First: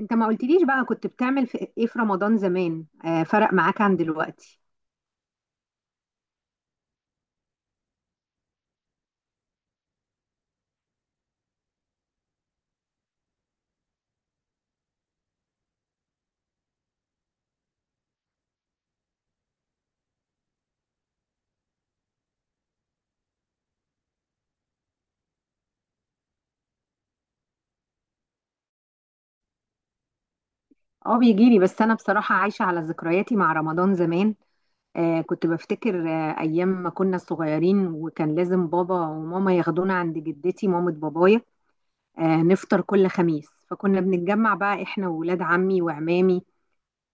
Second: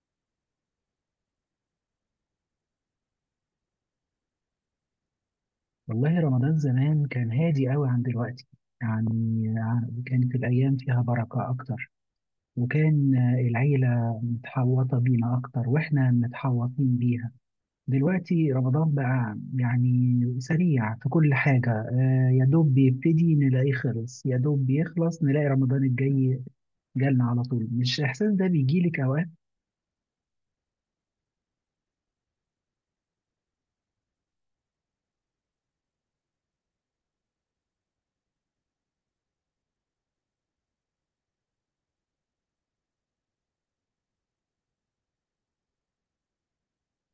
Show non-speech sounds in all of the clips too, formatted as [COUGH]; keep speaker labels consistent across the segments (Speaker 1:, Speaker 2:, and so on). Speaker 1: انت ما قلتليش بقى كنت بتعمل في ايه في رمضان زمان، فرق معاك عن دلوقتي؟
Speaker 2: والله رمضان زمان كان هادي قوي عن دلوقتي. كانت الأيام فيها بركة أكتر، وكان العيلة متحوطة بينا أكتر وإحنا متحوطين بيها. دلوقتي رمضان بقى يعني سريع في كل حاجة، يا دوب بيبتدي نلاقيه خلص، يا دوب بيخلص نلاقي رمضان الجاي جالنا على طول. مش الإحساس ده بيجيلك أوقات؟
Speaker 1: اه، بيجيلي بس انا بصراحة عايشة على ذكرياتي مع رمضان زمان. كنت بفتكر ايام ما كنا صغيرين، وكان لازم بابا وماما ياخدونا عند جدتي مامة بابايا نفطر كل خميس. فكنا بنتجمع بقى احنا وولاد عمي وعمامي،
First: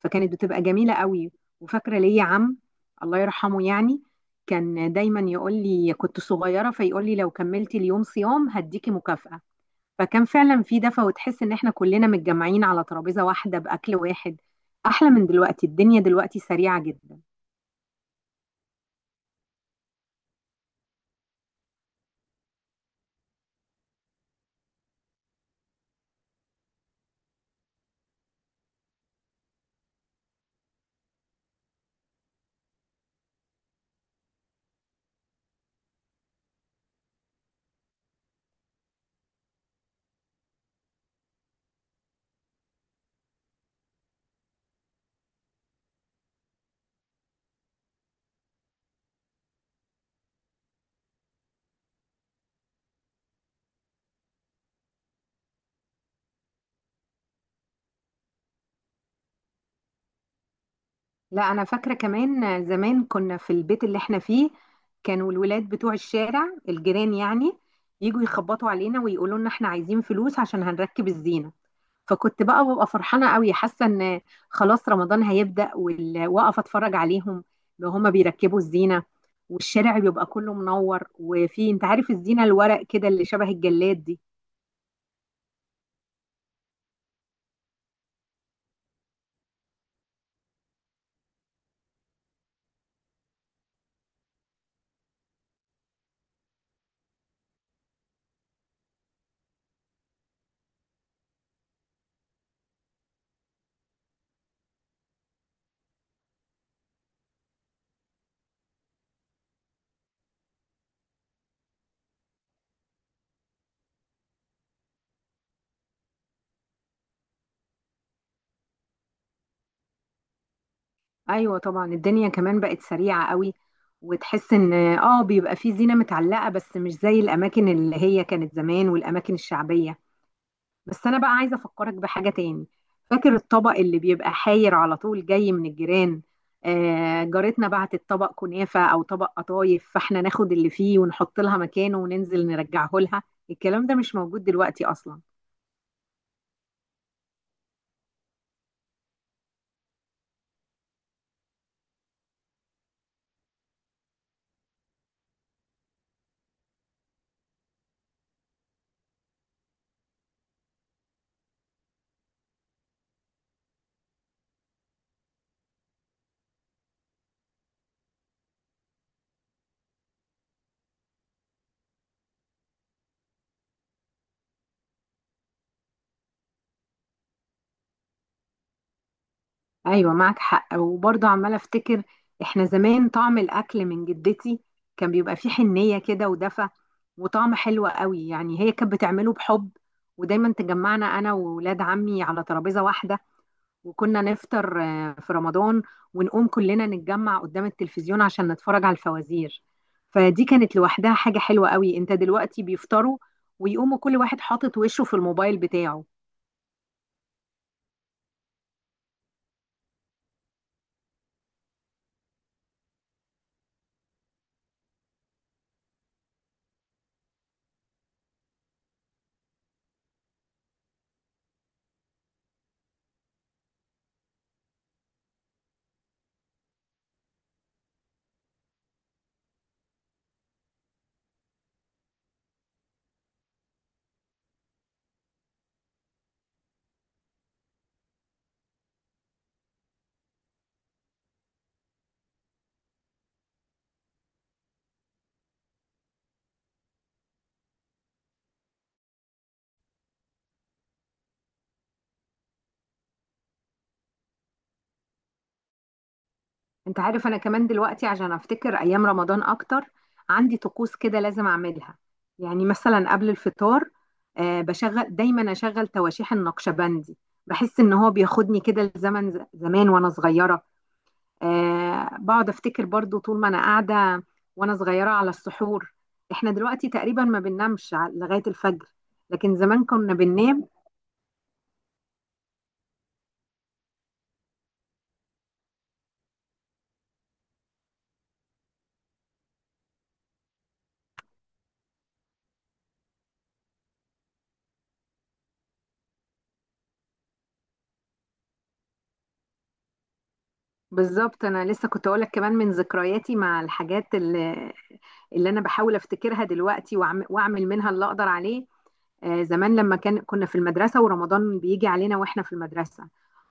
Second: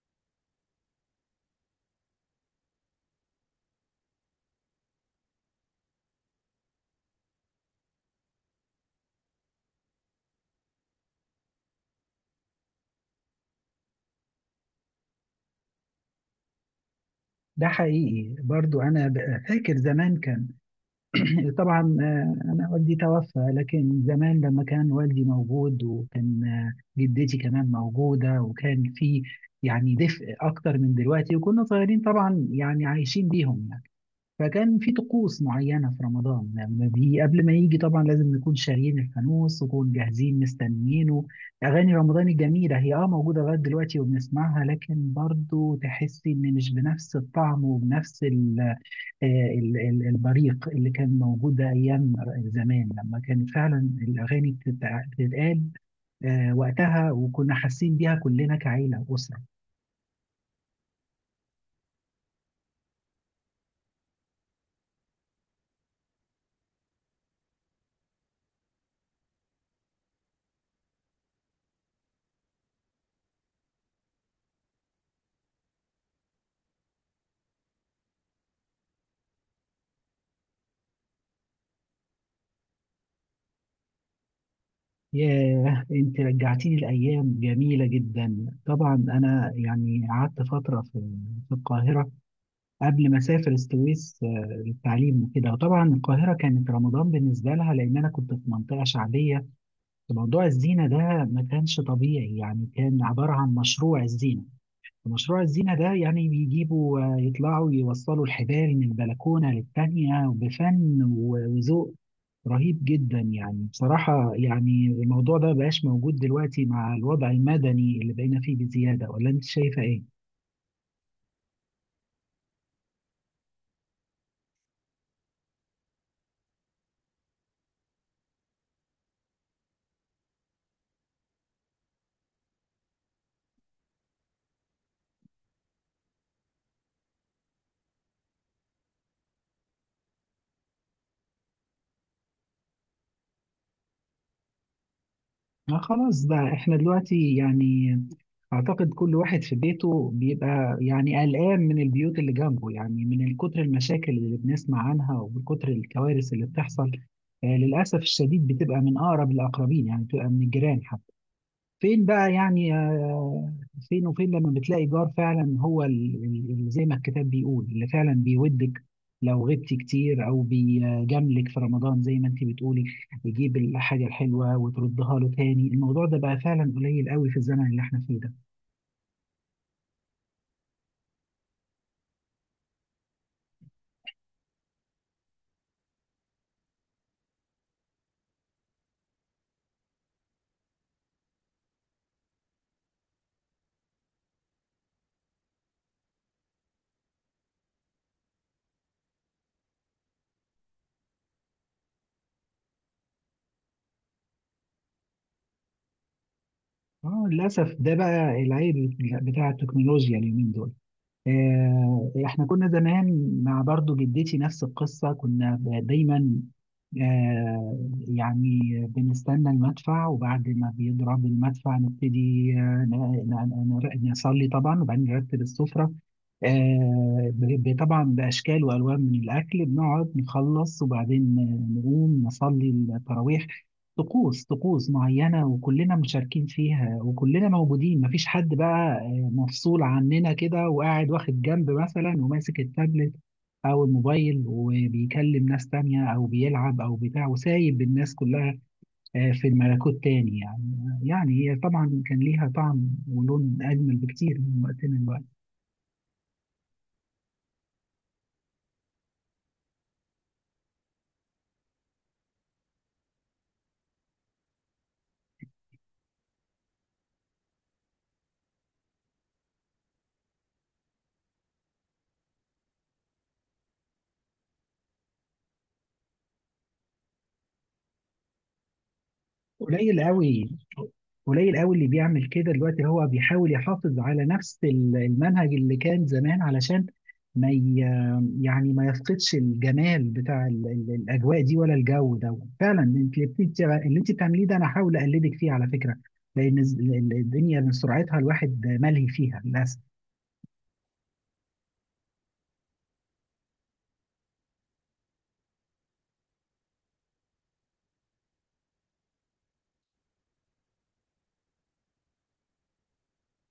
Speaker 1: فكانت بتبقى جميلة قوي. وفاكرة ليا عم، الله يرحمه، يعني كان دايما يقول لي كنت صغيرة، فيقول لي لو كملتي اليوم صيام هديكي مكافأة. فكان فعلا في دفى، وتحس ان احنا كلنا متجمعين على ترابيزه واحده باكل واحد. احلى من دلوقتي. الدنيا دلوقتي سريعه جدا.
Speaker 2: ده حقيقي برضو. فاكر زمان كان [COUGHS] [CLEARS THROAT] طبعا، أنا والدي توفى، لكن زمان لما كان والدي موجود وكان، جدتي كمان موجودة، وكان في يعني دفء أكتر من دلوقتي، وكنا صغيرين طبعا يعني عايشين بيهم يعني. فكان في طقوس معينة في رمضان، لما قبل ما يجي طبعا لازم نكون شاريين الفانوس ونكون جاهزين مستنيينه. أغاني رمضان الجميلة هي اه موجودة لغاية دلوقتي وبنسمعها، لكن برضو تحسي إن مش بنفس الطعم وبنفس ال، البريق اللي كان موجود ايام زمان، لما كانت فعلا الاغاني بتتقال وقتها، وكنا حاسين بيها كلنا كعيله واسره.
Speaker 1: لا، انا فاكره كمان زمان كنا في البيت اللي احنا فيه. كانوا الولاد بتوع الشارع، الجيران يعني، يجوا يخبطوا علينا ويقولوا لنا احنا عايزين فلوس عشان هنركب الزينه. فكنت بقى ببقى فرحانه قوي، حاسه ان خلاص رمضان هيبدا، واقف اتفرج عليهم وهما بيركبوا الزينه، والشارع بيبقى كله منور، وفي انت عارف الزينه الورق كده اللي شبه الجلاد دي.
Speaker 2: ياه، انت رجعتيني لايام جميله جدا. طبعا انا يعني قعدت فتره في القاهره قبل ما اسافر السويس، للتعليم وكده. وطبعا القاهره كانت رمضان بالنسبه لها، لان انا كنت في منطقه شعبيه. موضوع الزينه ده ما كانش طبيعي، يعني كان عباره عن مشروع الزينه. مشروع الزينة ده يعني بيجيبوا، يطلعوا يوصلوا الحبال من بلكونة للتانية بفن وذوق رهيب جدا. يعني بصراحة يعني الموضوع ده مبقاش موجود دلوقتي مع الوضع المدني اللي بقينا فيه بزيادة، ولا أنت شايفة إيه؟
Speaker 1: ايوه طبعا، الدنيا كمان بقت سريعه قوي. وتحس ان بيبقى في زينه متعلقه، بس مش زي الاماكن اللي هي كانت زمان والاماكن الشعبيه. بس انا بقى عايزه افكرك بحاجه تاني. فاكر الطبق اللي بيبقى حاير على طول جاي من الجيران؟ جارتنا بعتت طبق كنافه او طبق قطايف، فاحنا ناخد اللي فيه ونحط لها مكانه وننزل نرجعه لها. الكلام ده مش موجود دلوقتي اصلا.
Speaker 2: ما خلاص بقى احنا دلوقتي يعني اعتقد كل واحد في بيته بيبقى يعني قلقان من البيوت اللي جنبه، يعني من كتر المشاكل اللي بنسمع عنها ومن كتر الكوارث اللي بتحصل. للاسف الشديد بتبقى من اقرب الاقربين، يعني بتبقى من الجيران. فين بقى يعني فين وفين لما بتلاقي جار فعلا هو اللي زي ما الكتاب بيقول، اللي فعلا بيودك لو غبتي كتير، او بيجاملك في رمضان زي ما انت بتقولي، يجيب الحاجه الحلوه وتردها له تاني. الموضوع ده بقى فعلا قليل قوي في الزمن اللي احنا فيه ده.
Speaker 1: ايوه معك حق، وبرضه عماله افتكر احنا زمان طعم الاكل من جدتي كان بيبقى فيه حنيه كده ودفى، وطعم حلو قوي، يعني هي كانت بتعمله بحب. ودايما تجمعنا انا وولاد عمي على ترابيزه واحده، وكنا نفطر في رمضان، ونقوم كلنا نتجمع قدام التلفزيون عشان نتفرج على الفوازير. فدي كانت لوحدها حاجة حلوة قوي. انت دلوقتي بيفطروا ويقوموا كل واحد حاطط وشه في الموبايل بتاعه.
Speaker 2: اه للاسف ده بقى العيب بتاع التكنولوجيا اليومين دول. احنا كنا زمان مع برضو جدتي نفس القصة، كنا دايما آه، يعني بنستنى المدفع، وبعد ما بيضرب المدفع نبتدي نصلي طبعا، وبعدين نرتب السفرة طبعا بأشكال وألوان من الأكل. بنقعد نخلص، وبعدين نقوم نصلي التراويح. طقوس معينة وكلنا مشاركين فيها وكلنا موجودين، مفيش حد بقى مفصول عننا كده وقاعد واخد جنب مثلا وماسك التابلت او الموبايل وبيكلم ناس تانية او بيلعب او بتاع وسايب الناس كلها، في الملكوت تاني يعني. يعني هي طبعا كان ليها طعم ولون اجمل بكتير من وقتنا دلوقتي.
Speaker 1: انت عارف انا كمان دلوقتي عشان افتكر ايام رمضان اكتر عندي طقوس كده لازم اعملها. يعني مثلا قبل الفطار بشغل دايما، اشغل تواشيح النقشبندي، بحس ان هو بياخدني كده لزمن زمان وانا صغيرة. بقعد افتكر برضو طول ما انا قاعده وانا صغيره على السحور. احنا دلوقتي تقريبا ما بننامش لغايه الفجر، لكن زمان
Speaker 2: قليل
Speaker 1: كنا
Speaker 2: قوي.
Speaker 1: بننام.
Speaker 2: قليل قوي اللي بيعمل كده دلوقتي، هو بيحاول يحافظ على نفس المنهج اللي كان زمان، علشان ما ي... يعني ما يفقدش الجمال بتاع الاجواء دي ولا الجو ده. فعلا انت اللي اللي انت بتعمليه ده انا هحاول اقلدك فيه على فكره، لان الدنيا من سرعتها الواحد ملهي فيها للاسف.
Speaker 1: بالظبط، انا لسه كنت اقولك كمان من ذكرياتي مع الحاجات اللي انا بحاول افتكرها دلوقتي واعمل منها اللي اقدر عليه. زمان لما كنا في المدرسة ورمضان بيجي علينا واحنا في المدرسة،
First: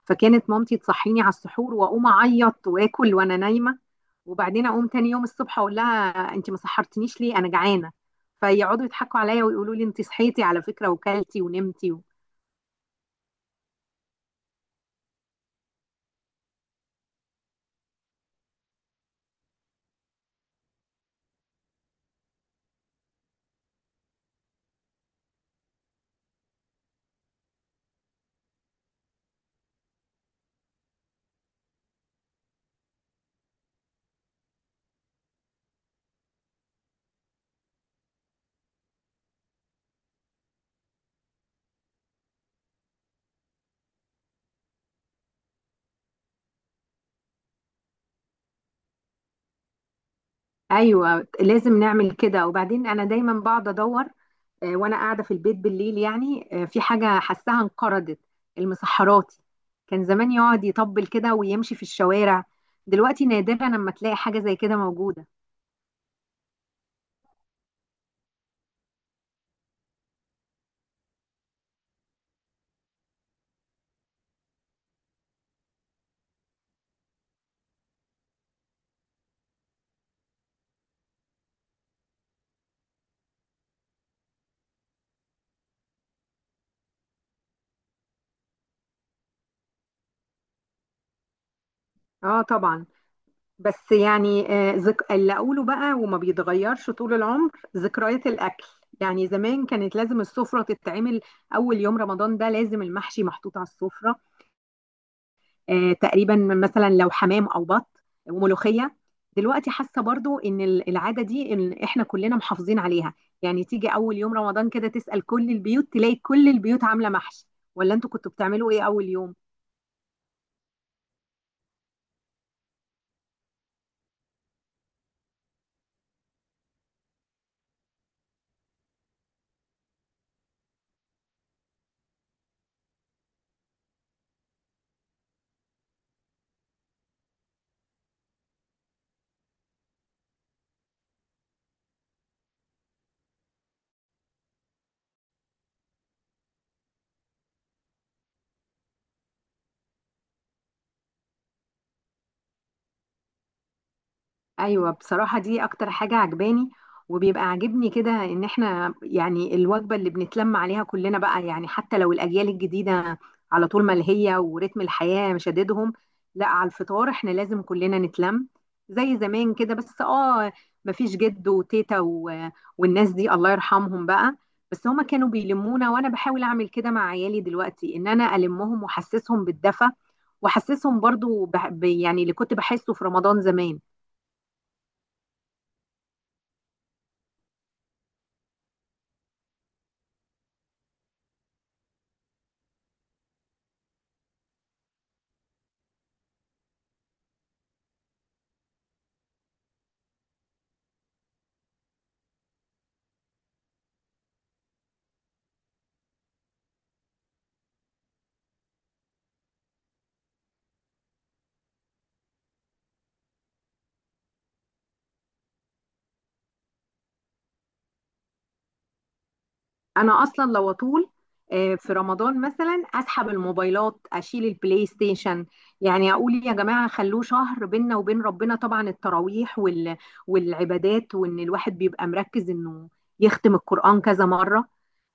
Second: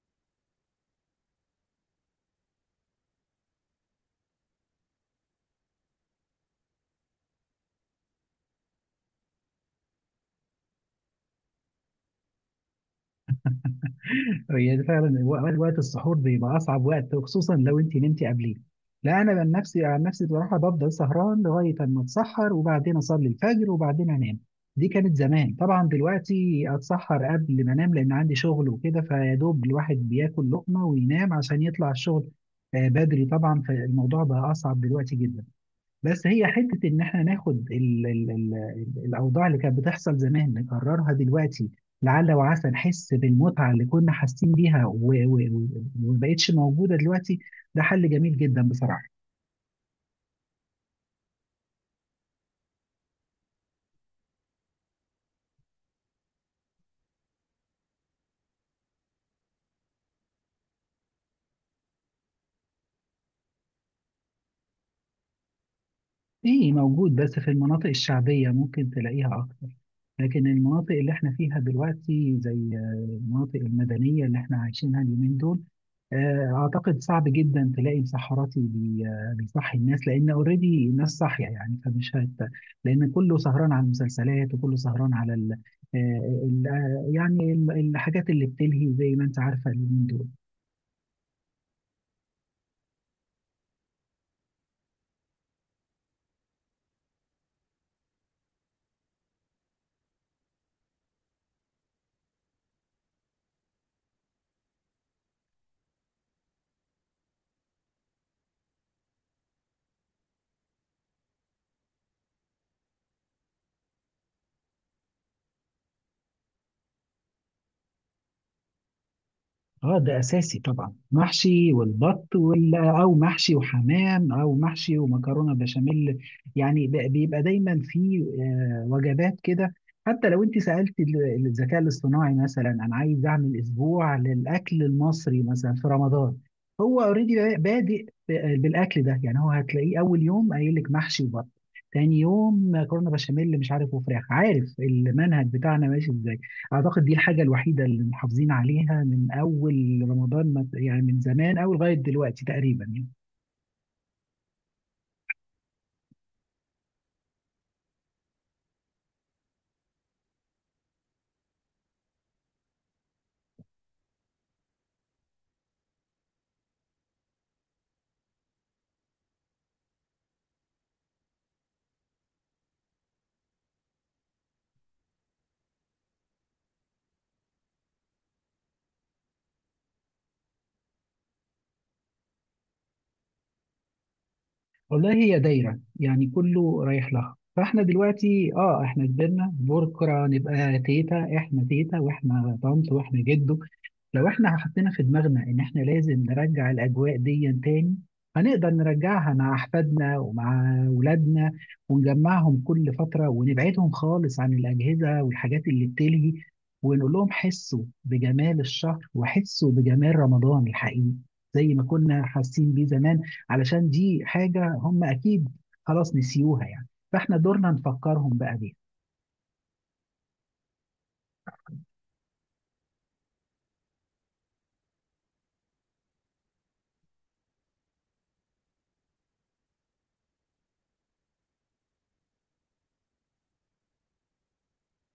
Speaker 1: فكانت مامتي تصحيني على السحور واقوم اعيط واكل وانا نايمة. وبعدين اقوم تاني يوم الصبح اقول لها انت ما سحرتنيش ليه، انا جعانة. فيقعدوا يضحكوا عليا ويقولوا لي انت صحيتي على فكرة وكلتي ونمتي و...
Speaker 2: هي ده فعلا وقت السحور بيبقى اصعب وقت، وخصوصا لو انت نمتي قبليه. لا انا عن نفسي بصراحه بفضل سهران لغايه اما اتسحر، وبعدين اصلي الفجر وبعدين انام. دي كانت زمان طبعا، دلوقتي اتسحر قبل ما انام لان عندي شغل وكده، فيا دوب الواحد بياكل لقمه وينام عشان يطلع الشغل بدري طبعا. فالموضوع بقى اصعب دلوقتي جدا. بس هي حتة إن إحنا ناخد الأوضاع اللي كانت بتحصل زمان نكررها دلوقتي، لعل وعسى نحس بالمتعة اللي كنا حاسين بيها و- و- ومبقتش موجودة دلوقتي. ده حل جميل جدا بصراحة.
Speaker 1: ايوه لازم نعمل كده. وبعدين انا دايما بقعد ادور وانا قاعده في البيت بالليل، يعني في حاجه حاساها انقرضت: المسحراتي. كان زمان يقعد يطبل كده ويمشي في الشوارع، دلوقتي نادرا لما تلاقي حاجه زي كده موجوده.
Speaker 2: ايه موجود، بس في المناطق الشعبية ممكن تلاقيها أكتر، لكن المناطق اللي احنا فيها دلوقتي زي المناطق المدنية اللي احنا عايشينها اليومين دول، أعتقد صعب جدا تلاقي مسحراتي بيصحي الناس، لأن أوريدي الناس صاحية يعني فمش هت. لأن كله سهران على المسلسلات وكله سهران على ال... آه، ال... آه، يعني الحاجات اللي بتلهي زي ما أنت عارفة اليومين دول.
Speaker 1: اه طبعا. بس يعني اللي اقوله بقى وما بيتغيرش طول العمر: ذكريات الاكل. يعني زمان كانت لازم السفره تتعمل اول يوم رمضان ده، لازم المحشي محطوط على السفره، تقريبا مثلا لو حمام او بط وملوخيه. دلوقتي حاسه برضو ان العاده دي إن احنا كلنا محافظين عليها. يعني تيجي اول يوم رمضان كده تسال كل البيوت، تلاقي كل البيوت عامله محشي. ولا انتوا كنتوا بتعملوا ايه اول يوم؟
Speaker 2: اه ده اساسي طبعا، محشي والبط وال او محشي وحمام او محشي ومكرونه بشاميل، يعني بيبقى دايما في وجبات كده. حتى لو انت سالت الذكاء الاصطناعي مثلا انا عايز اعمل اسبوع للاكل المصري مثلا في رمضان، هو اوريدي بادئ بالاكل ده، يعني هو هتلاقيه اول يوم قايل لك محشي وبط، تاني يوم مكرونه بشاميل مش عارف وفراخ، عارف المنهج بتاعنا ماشي ازاي. أعتقد دي الحاجة الوحيدة اللي محافظين عليها من أول رمضان يعني من زمان أوي لغاية دلوقتي تقريبا يعني.
Speaker 1: ايوه بصراحه، دي اكتر حاجه عجباني. وبيبقى عاجبني كده ان احنا، يعني الوجبه اللي بنتلم عليها كلنا بقى، يعني حتى لو الاجيال الجديده على طول ملهيه ورتم الحياه مشددهم، لا، على الفطار احنا لازم كلنا نتلم، زي زمان كده. بس مفيش جد وتيتا و... والناس دي الله يرحمهم بقى. بس هما كانوا بيلمونا، وانا بحاول اعمل كده مع عيالي دلوقتي ان انا المهم واحسسهم بالدفى، واحسسهم برضو يعني اللي كنت بحسه في رمضان زمان.
Speaker 2: والله هي دايرة، يعني كله رايح لها. فاحنا دلوقتي اه احنا كبرنا، بكرة نبقى تيتا، احنا تيتا واحنا طنط واحنا جدو. لو احنا حطينا في دماغنا ان احنا لازم نرجع الاجواء دي تاني، هنقدر نرجعها مع احفادنا ومع اولادنا، ونجمعهم كل فترة ونبعدهم خالص عن الاجهزة والحاجات اللي بتلهي، ونقول لهم حسوا بجمال الشهر وحسوا بجمال رمضان الحقيقي زي ما كنا حاسين بيه زمان، علشان دي حاجة هم أكيد خلاص نسيوها يعني. فإحنا دورنا نفكرهم بقى بيها.
Speaker 1: انا اصلا لو اطول في رمضان مثلا، اسحب الموبايلات، اشيل البلاي ستيشن. يعني اقول يا جماعه، خلوه شهر بيننا وبين ربنا، طبعا التراويح وال... والعبادات، وان الواحد بيبقى مركز انه يختم القران كذا مره.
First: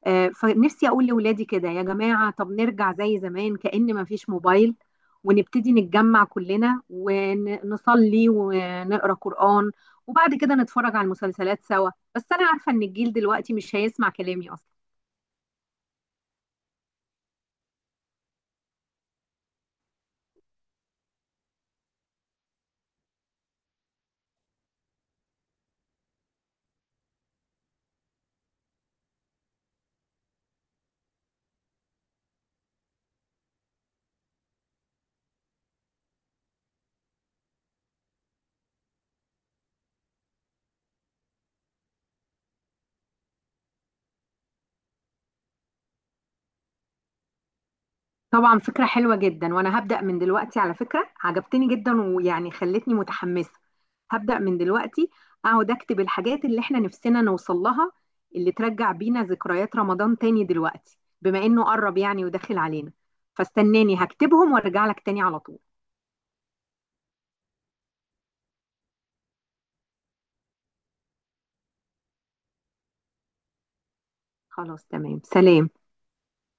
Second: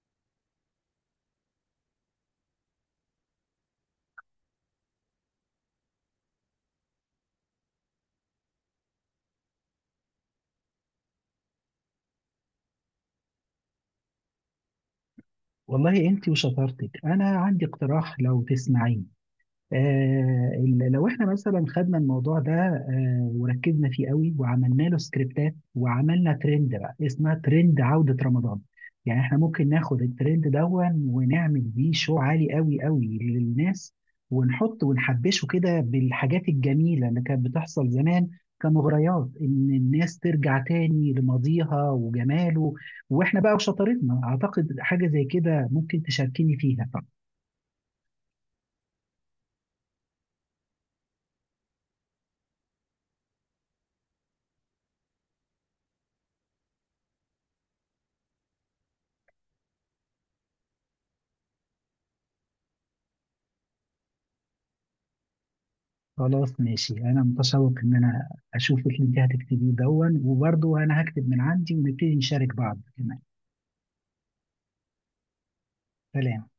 Speaker 1: فنفسي اقول لاولادي كده يا جماعه طب نرجع زي زمان كأن ما فيش موبايل، ونبتدي نتجمع كلنا ونصلي ونقرا قران، وبعد كده نتفرج على المسلسلات سوا. بس انا عارفه ان الجيل دلوقتي مش هيسمع كلامي اصلا.
Speaker 2: والله أنت وشطارتك. أنا عندي اقتراح لو تسمعين، لو احنا مثلا خدنا الموضوع ده، وركزنا فيه قوي وعملنا له سكريبتات وعملنا ترند بقى اسمها ترند عودة رمضان. يعني احنا ممكن ناخد الترند دون ونعمل بيه شو عالي قوي قوي للناس، ونحط ونحبشه كده بالحاجات الجميلة اللي كانت بتحصل زمان كمغريات ان الناس ترجع تاني لماضيها وجماله. واحنا بقى وشطارتنا اعتقد حاجة زي كده ممكن تشاركيني فيها.
Speaker 1: طبعا فكرة حلوة جدا، وانا هبدأ من دلوقتي. على فكرة عجبتني جدا، ويعني خلتني متحمسة. هبدأ من دلوقتي اقعد اكتب الحاجات اللي احنا نفسنا نوصل لها، اللي ترجع بينا ذكريات رمضان تاني دلوقتي بما انه قرب يعني وداخل علينا. فاستناني هكتبهم وارجع لك تاني على طول.
Speaker 2: خلاص ماشي، انا متشوق ان انا اشوف اللي انت هتكتبيه دون، وبرضه انا هكتب من عندي ونبتدي نشارك بعض كمان.
Speaker 1: خلاص تمام، سلام.
Speaker 2: سلام.